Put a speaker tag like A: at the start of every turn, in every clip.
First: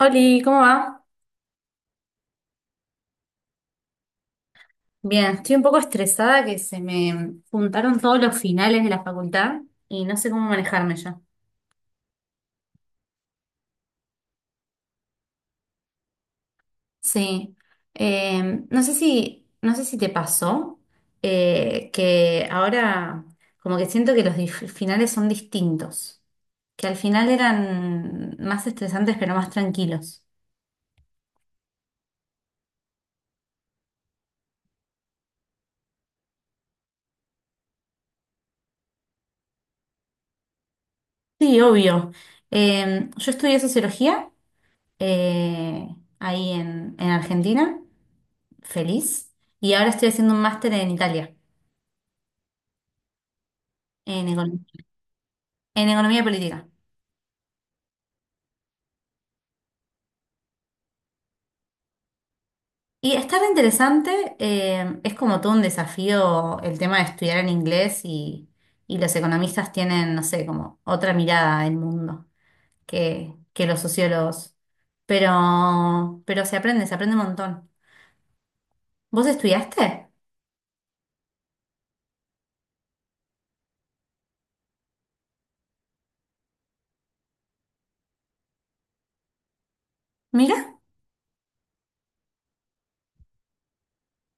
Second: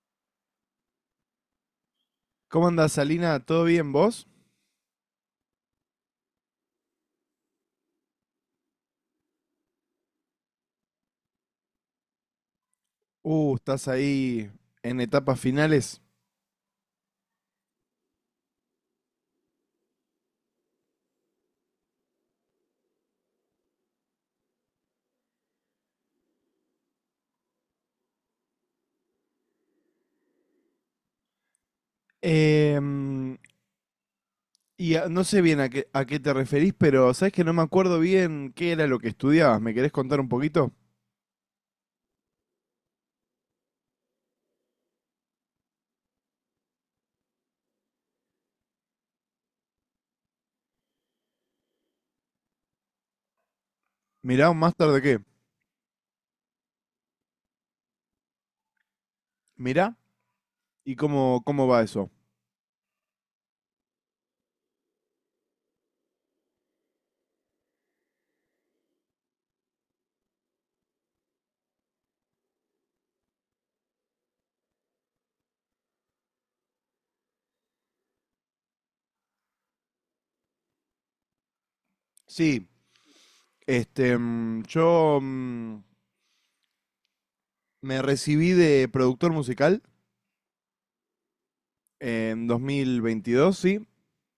A: Oli, ¿cómo va?
B: ¿Cómo andás, Salina? ¿Todo bien vos?
A: Bien, estoy un poco estresada que se me juntaron todos los finales de la facultad y no sé cómo manejarme ya.
B: Estás ahí en etapas finales.
A: Sí, no sé si te pasó que ahora como que siento que los finales son distintos, que al final eran más estresantes pero más tranquilos.
B: Em, no sé bien a qué te referís, pero sabes que no me acuerdo bien qué era lo que estudiabas. ¿Me querés contar un poquito?
A: Sí, obvio. Yo estudié sociología eh, ahí en Argentina. Feliz. Y ahora estoy haciendo un máster en Italia, en
B: Mirá, ¿un
A: economía,
B: máster de qué?
A: en economía política.
B: Mirá, ¿y cómo va eso?
A: Y está re interesante, es como todo un desafío el tema de estudiar en inglés y los economistas tienen, no sé, como otra mirada del mundo que los sociólogos. Pero se aprende un montón. ¿Vos estudiaste?
B: Sí, este, yo me recibí de productor musical
A: Mira.
B: en 2022, sí,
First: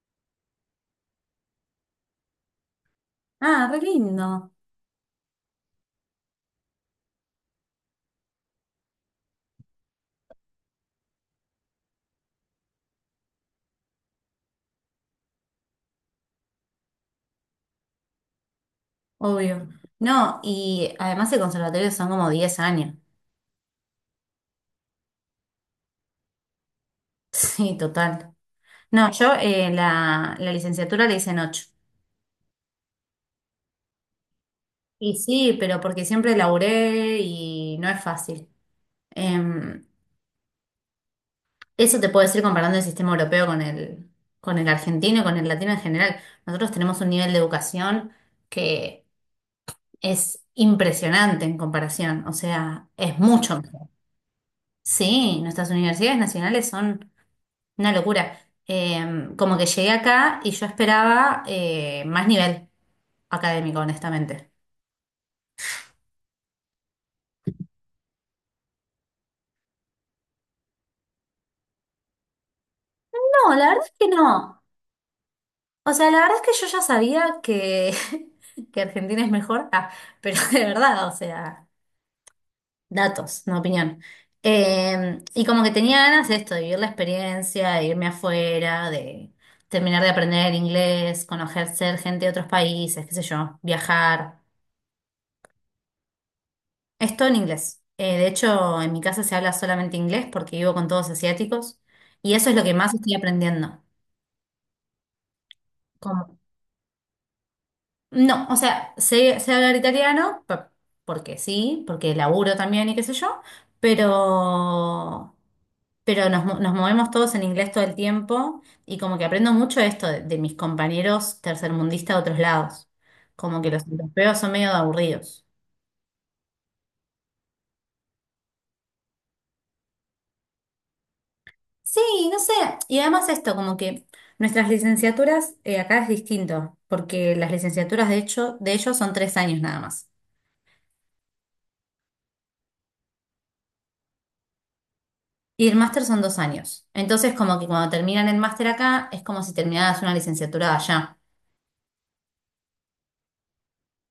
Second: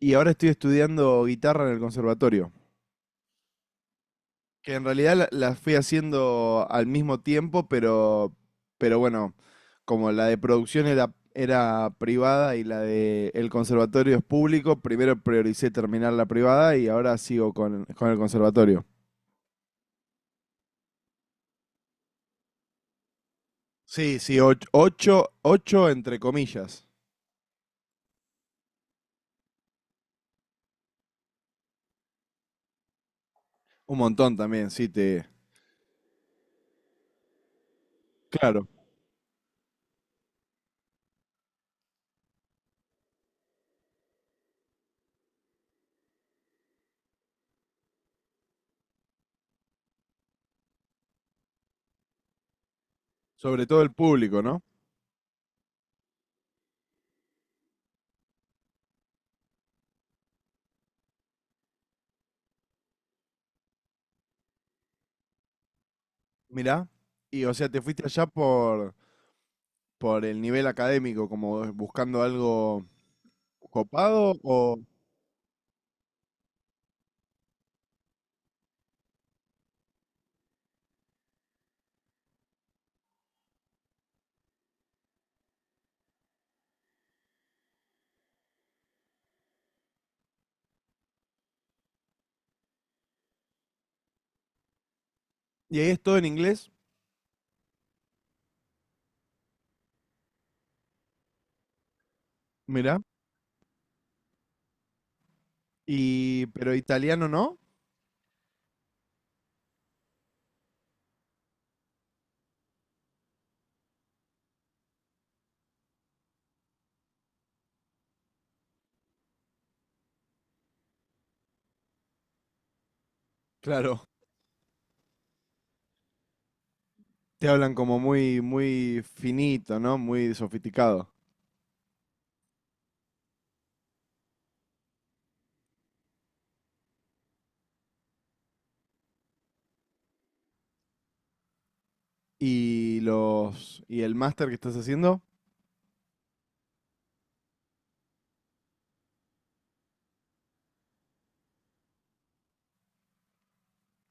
B: y ahora estoy estudiando guitarra en el conservatorio.
A: Ah, re lindo,
B: Que en realidad las fui haciendo al mismo tiempo, pero bueno, como la de producción era privada y la de el conservatorio es público, primero prioricé terminar la privada y ahora sigo con el conservatorio.
A: obvio. No, y además el conservatorio son como 10 años.
B: Sí, sí, ocho, ocho entre comillas.
A: Sí, total. No, yo la licenciatura le hice en ocho.
B: Un montón también, sí,
A: Y
B: te...
A: sí, pero porque siempre laburé y no es fácil.
B: Claro,
A: Em, eso te puedo decir comparando el sistema europeo con el, argentino y con el latino en general. Nosotros tenemos un nivel de educación que es impresionante en comparación. O sea, es mucho
B: sobre todo
A: mejor.
B: el público, ¿no?
A: Sí, nuestras universidades nacionales son una locura. Como que llegué acá y yo esperaba más nivel académico, honestamente.
B: Mirá, y o sea, te fuiste allá por el nivel académico, como buscando algo
A: No, la verdad es que
B: copado
A: no.
B: o...
A: O sea, la verdad es que yo ya sabía que, que Argentina es mejor, ah, pero de verdad, o sea, datos, no opinión. Y como que tenía ganas de esto, de vivir la experiencia, de irme afuera, de terminar de aprender inglés, conocer gente de otros países, qué sé yo, viajar.
B: ¿Y ahí es todo en inglés?
A: Es todo en inglés. De hecho, en mi casa se habla solamente inglés porque vivo con todos asiáticos y eso es lo que más
B: Mirá.
A: estoy aprendiendo.
B: Y, pero italiano no.
A: No, o sea, sé hablar italiano, porque sí, porque laburo también y qué sé yo, pero, pero nos movemos todos en inglés todo el tiempo y como que aprendo mucho esto de, mis compañeros tercermundistas de otros lados, como que los
B: Claro.
A: europeos son medio aburridos.
B: Te hablan como muy, muy finito, ¿no? Muy sofisticado.
A: Sí, no sé, y además esto, como que nuestras licenciaturas acá es distinto, porque las licenciaturas de hecho de ellos son 3 años nada más.
B: Y el máster que estás haciendo,
A: Y el máster son 2 años. Entonces, como que cuando terminan el máster acá, es como si terminaras una licenciatura allá.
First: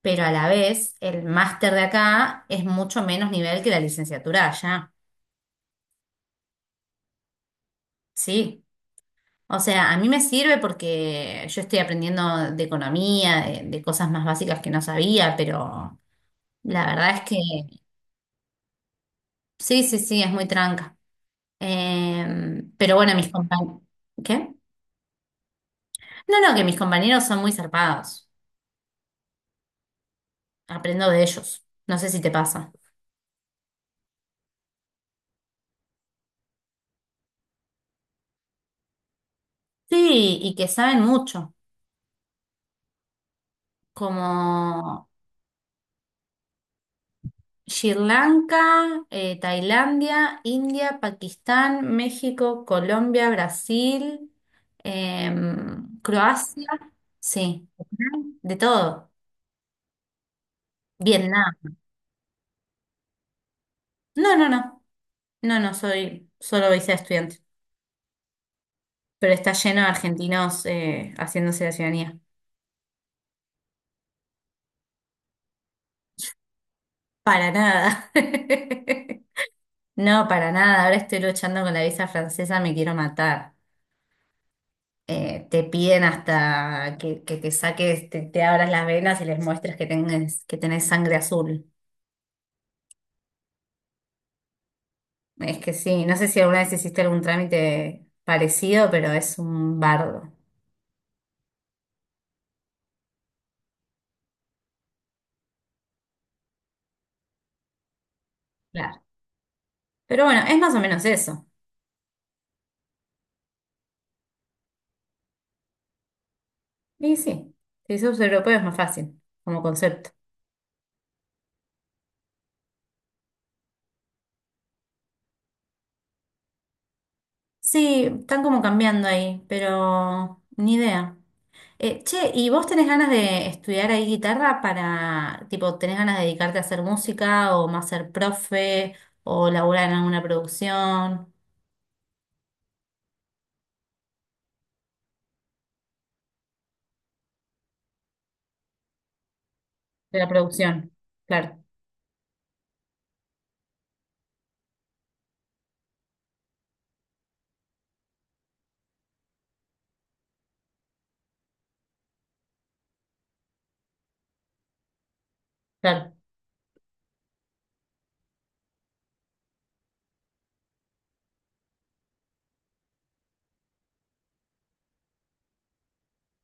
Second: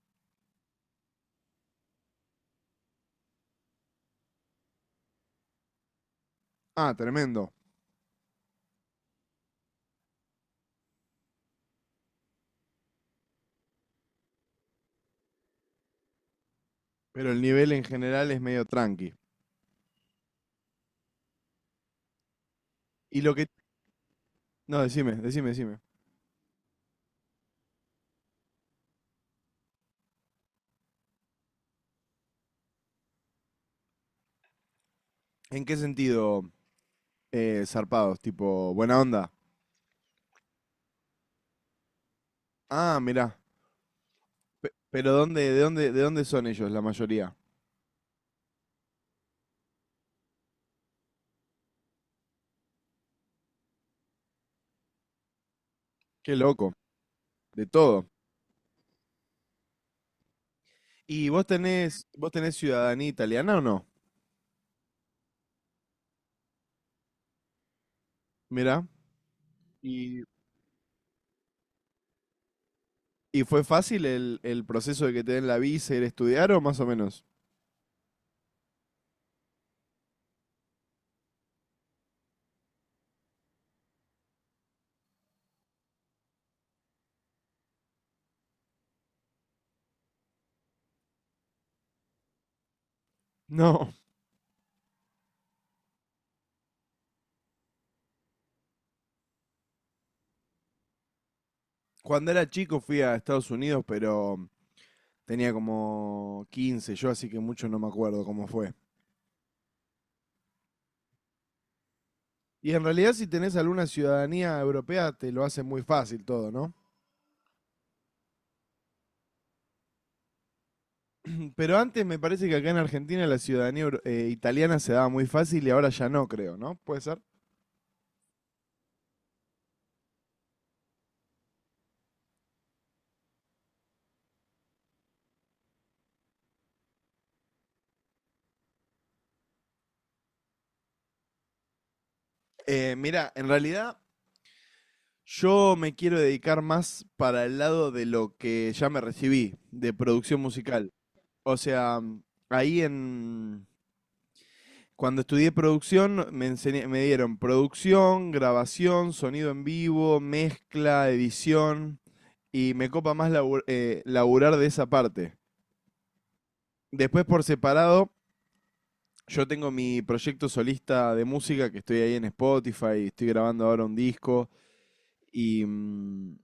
A: Pero a la vez, el máster de acá es mucho menos nivel que la licenciatura allá.
B: ah, tremendo.
A: Sí. O sea, a mí me sirve porque yo estoy aprendiendo de economía, de, cosas más básicas que no sabía, pero la verdad es
B: Pero
A: que
B: el nivel en general es medio tranqui.
A: sí, sí, sí, es muy tranca. Pero bueno,
B: Y
A: mis
B: lo que,
A: compañeros. ¿Qué?
B: no, decime, decime, decime.
A: No, no, que mis compañeros son muy zarpados. Aprendo de ellos. No sé si te pasa.
B: ¿En qué sentido zarpados? Tipo, buena onda.
A: Sí, y que saben mucho,
B: Ah, mirá.
A: como
B: Pero ¿ de dónde son ellos la mayoría?
A: Sri Lanka, Tailandia, India, Pakistán, México, Colombia, Brasil,
B: Qué
A: Croacia,
B: loco. De
A: sí,
B: todo.
A: de todo.
B: ¿Y vos
A: Vietnam.
B: tenés, vos tenés ciudadanía italiana o no?
A: No, no, no, no, no, soy solo visa estudiante,
B: Mirá.
A: pero está lleno de
B: ¿Y
A: argentinos haciéndose la ciudadanía.
B: ¿Y fue fácil el proceso de que te den la visa, y ir a estudiar o más o menos?
A: Para nada. No, para nada, ahora estoy luchando con la visa francesa, me quiero matar. Te piden hasta que te saques, te abras las venas y les muestres que tenés sangre azul.
B: No.
A: Es que sí, no sé si alguna vez hiciste algún trámite parecido, pero es un bardo.
B: Cuando era chico fui a Estados Unidos, pero tenía como 15 yo, así que mucho no me acuerdo cómo fue.
A: Claro. Pero bueno, es más o menos eso.
B: Y en realidad si tenés alguna ciudadanía europea te lo hace muy fácil todo, ¿no?
A: Y sí, si sos europeo es más fácil como concepto.
B: Pero antes me parece que acá en Argentina la ciudadanía italiana se daba muy fácil y ahora ya no, creo, ¿no? ¿Puede ser?
A: Sí, están como cambiando ahí, pero ni idea. Che, ¿y vos tenés ganas de estudiar ahí guitarra para, tipo, tenés ganas de dedicarte a hacer música o más ser profe o laburar en alguna producción?
B: Mira, en realidad yo me quiero dedicar más para el lado de lo que ya me recibí, de
A: De la
B: producción
A: producción,
B: musical. O
A: claro,
B: sea, ahí en. Cuando estudié producción, me dieron producción, grabación, sonido en vivo, mezcla, edición. Y me copa más laburar de esa parte.
A: claro,
B: Después, por separado, yo tengo mi proyecto solista de música que estoy ahí en Spotify. Estoy grabando ahora un disco. Y, mm,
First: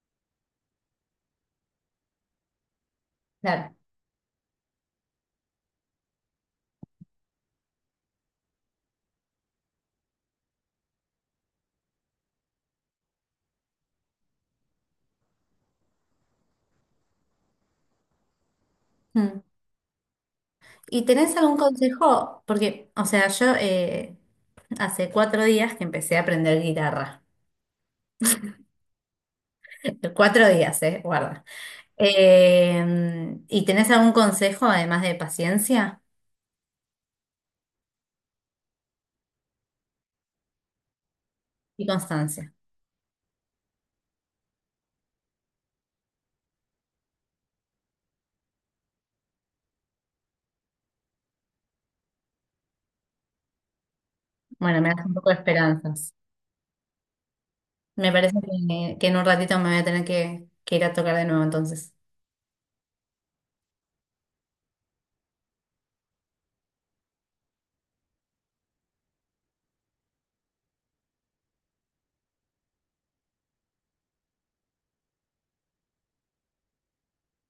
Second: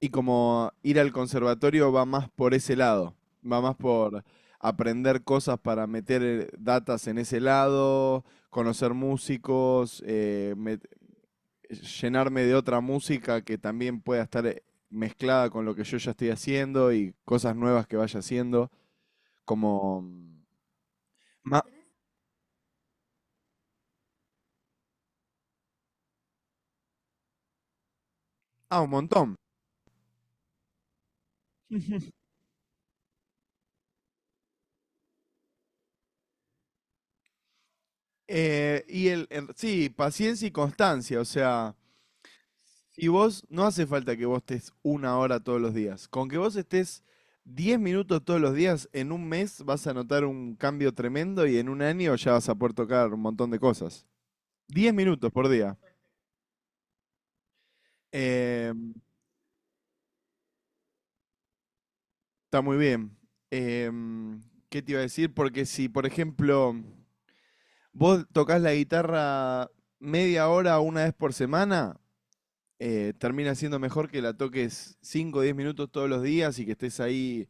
B: y como ir al conservatorio va más por ese lado, va
A: claro.
B: más por aprender cosas para meter datas en ese lado, conocer músicos, llenarme de otra música que también pueda estar mezclada con lo que yo ya estoy haciendo y cosas nuevas que vaya haciendo,
A: Mm.
B: como... mm,
A: ¿Y tenés algún
B: ma-
A: consejo? Porque, o sea, yo hace 4 días que empecé a aprender guitarra.
B: Ah, un montón.
A: 4 días, guarda. ¿Y tenés algún consejo además de paciencia
B: Sí, paciencia y constancia, o sea,
A: y constancia?
B: y vos, no hace falta que vos estés una hora todos los días. Con que vos estés 10 minutos todos los días, en un mes vas a notar un cambio tremendo y en un año ya vas a poder tocar un montón de cosas.
A: Bueno, me
B: 10
A: das un poco
B: minutos
A: de
B: por día.
A: esperanzas. Me parece
B: Eh,
A: que en un ratito me voy a tener que ir a tocar de nuevo entonces.
B: está muy bien. Em, ¿qué te iba a decir? Porque si, por ejemplo, vos tocas la guitarra media hora una vez por semana, termina siendo mejor que la toques cinco o 10 minutos todos los días y que estés ahí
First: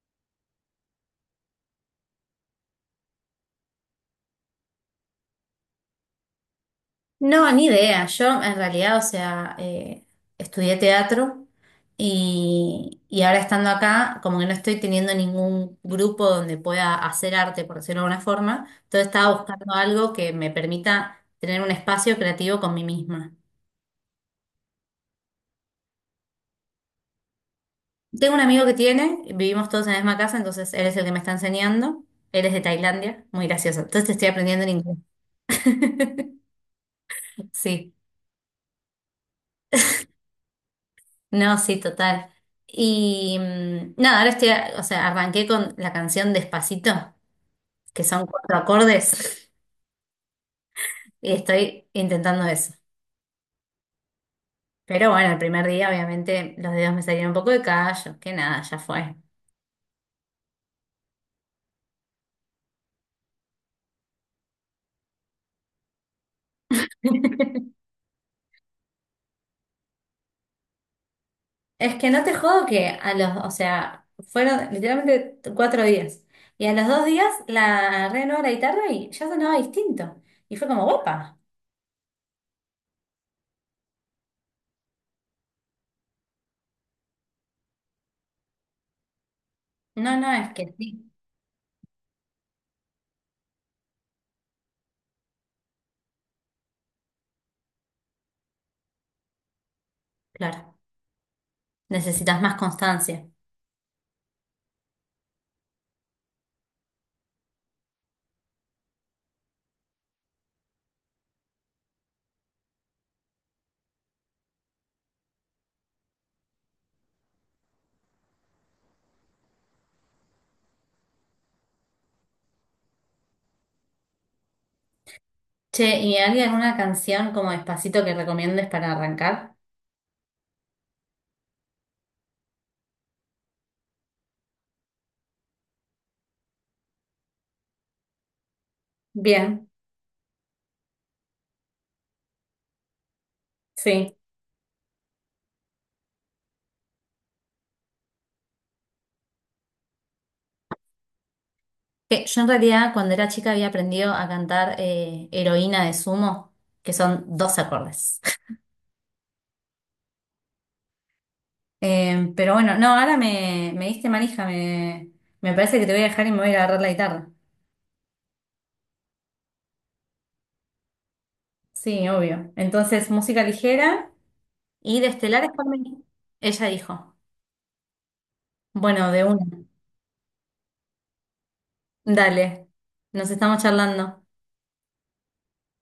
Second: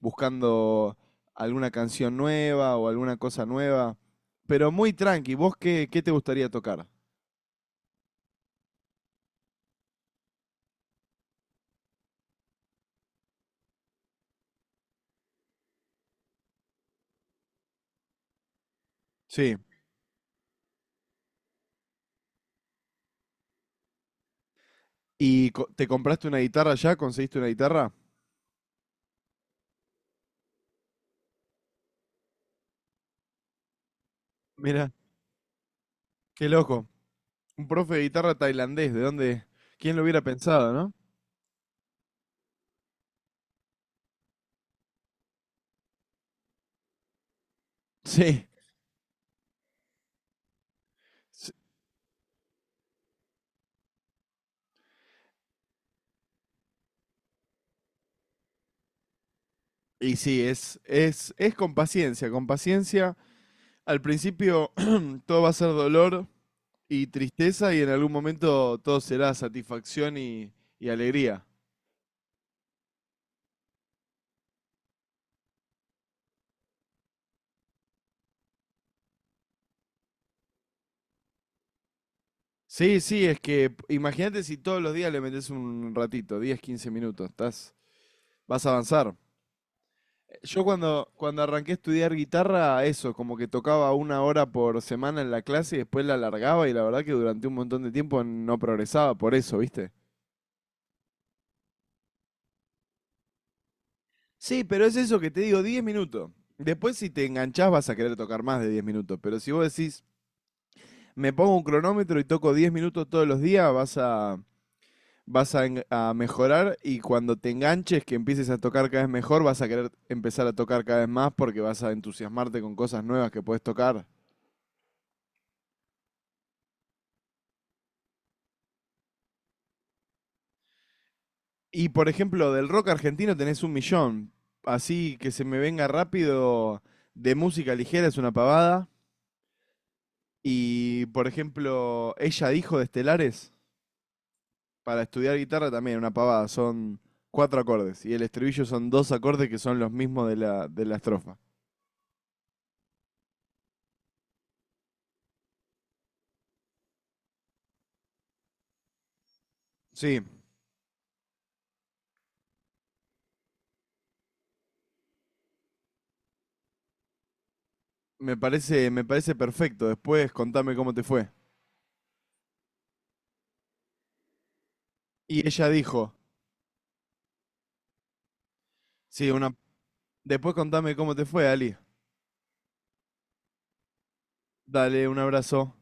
B: buscando alguna canción nueva o alguna cosa nueva. Pero muy tranqui, ¿vos qué, qué te gustaría tocar?
A: No, ni idea. Yo en realidad, o sea, estudié teatro y ahora estando acá, como que no estoy teniendo ningún grupo donde pueda hacer arte, por decirlo de alguna forma. Entonces estaba
B: Sí.
A: buscando algo que me permita tener un espacio creativo con mí misma.
B: ¿Y te compraste una guitarra ya? ¿Conseguiste una guitarra?
A: Tengo un amigo que tiene, vivimos todos en la misma casa, entonces él es el que me está enseñando. Él es de Tailandia, muy gracioso. Entonces estoy aprendiendo en
B: Mira,
A: inglés.
B: qué loco. Un
A: Sí.
B: profe de guitarra tailandés, ¿de dónde? ¿Quién lo hubiera pensado, no?
A: No, sí, total. Y nada, ahora estoy, o sea, arranqué con la canción Despacito, que son
B: Sí.
A: cuatro acordes, y
B: S-
A: estoy intentando eso. Pero bueno, el primer día obviamente los dedos me salieron un poco de callo, que nada, ya fue.
B: Y sí, es con paciencia, con paciencia. Al principio todo va a ser dolor y tristeza y en algún momento todo será satisfacción y alegría.
A: Es que no te jodo que a los, o sea, fueron literalmente 4 días. Y a los 2 días la agarré de nuevo la guitarra y ya sonaba distinto. Y fue como, guapa.
B: Sí, sí, es que imagínate si todos los días le metes un ratito, 10, quince minutos, estás, vas a avanzar.
A: No, no, es
B: Yo
A: que sí,
B: cuando arranqué a estudiar guitarra, eso, como que tocaba una hora por semana en la clase y después la alargaba y la verdad que durante un montón de tiempo no progresaba por eso, ¿viste?
A: claro, necesitas más constancia.
B: Sí, pero es eso que te digo, 10 minutos. Después si te enganchás vas a querer tocar más de 10 minutos, pero si vos decís, me pongo un cronómetro y toco 10 minutos todos los días, vas a mejorar y cuando te enganches, que empieces a tocar cada vez mejor, vas a querer empezar a tocar cada vez más porque vas a entusiasmarte con cosas nuevas que puedes tocar.
A: Che, ¿y hay alguna canción como Despacito que recomiendes para arrancar?
B: Y por ejemplo, del rock argentino tenés un millón. Así que se me venga rápido de música ligera es una pavada.
A: Bien,
B: Y por ejemplo, ella dijo de Estelares
A: sí.
B: para estudiar guitarra también una pavada. Son cuatro acordes y el estribillo son dos acordes que son los mismos de la estrofa.
A: Que yo en realidad cuando era chica había aprendido a cantar Heroína de Sumo, que son dos acordes.
B: Sí,
A: Pero bueno, no, ahora me, diste manija, me parece que te voy a dejar y me voy a agarrar la guitarra.
B: me parece perfecto. Después contame cómo te fue.
A: Sí, obvio. Entonces, música ligera y de
B: Y
A: Estelares por
B: ella
A: mí.
B: dijo,
A: Ella dijo. Bueno, de
B: sí, una...
A: una.
B: Después contame cómo te fue, Ali.
A: Dale, nos estamos charlando.
B: Dale, un abrazo.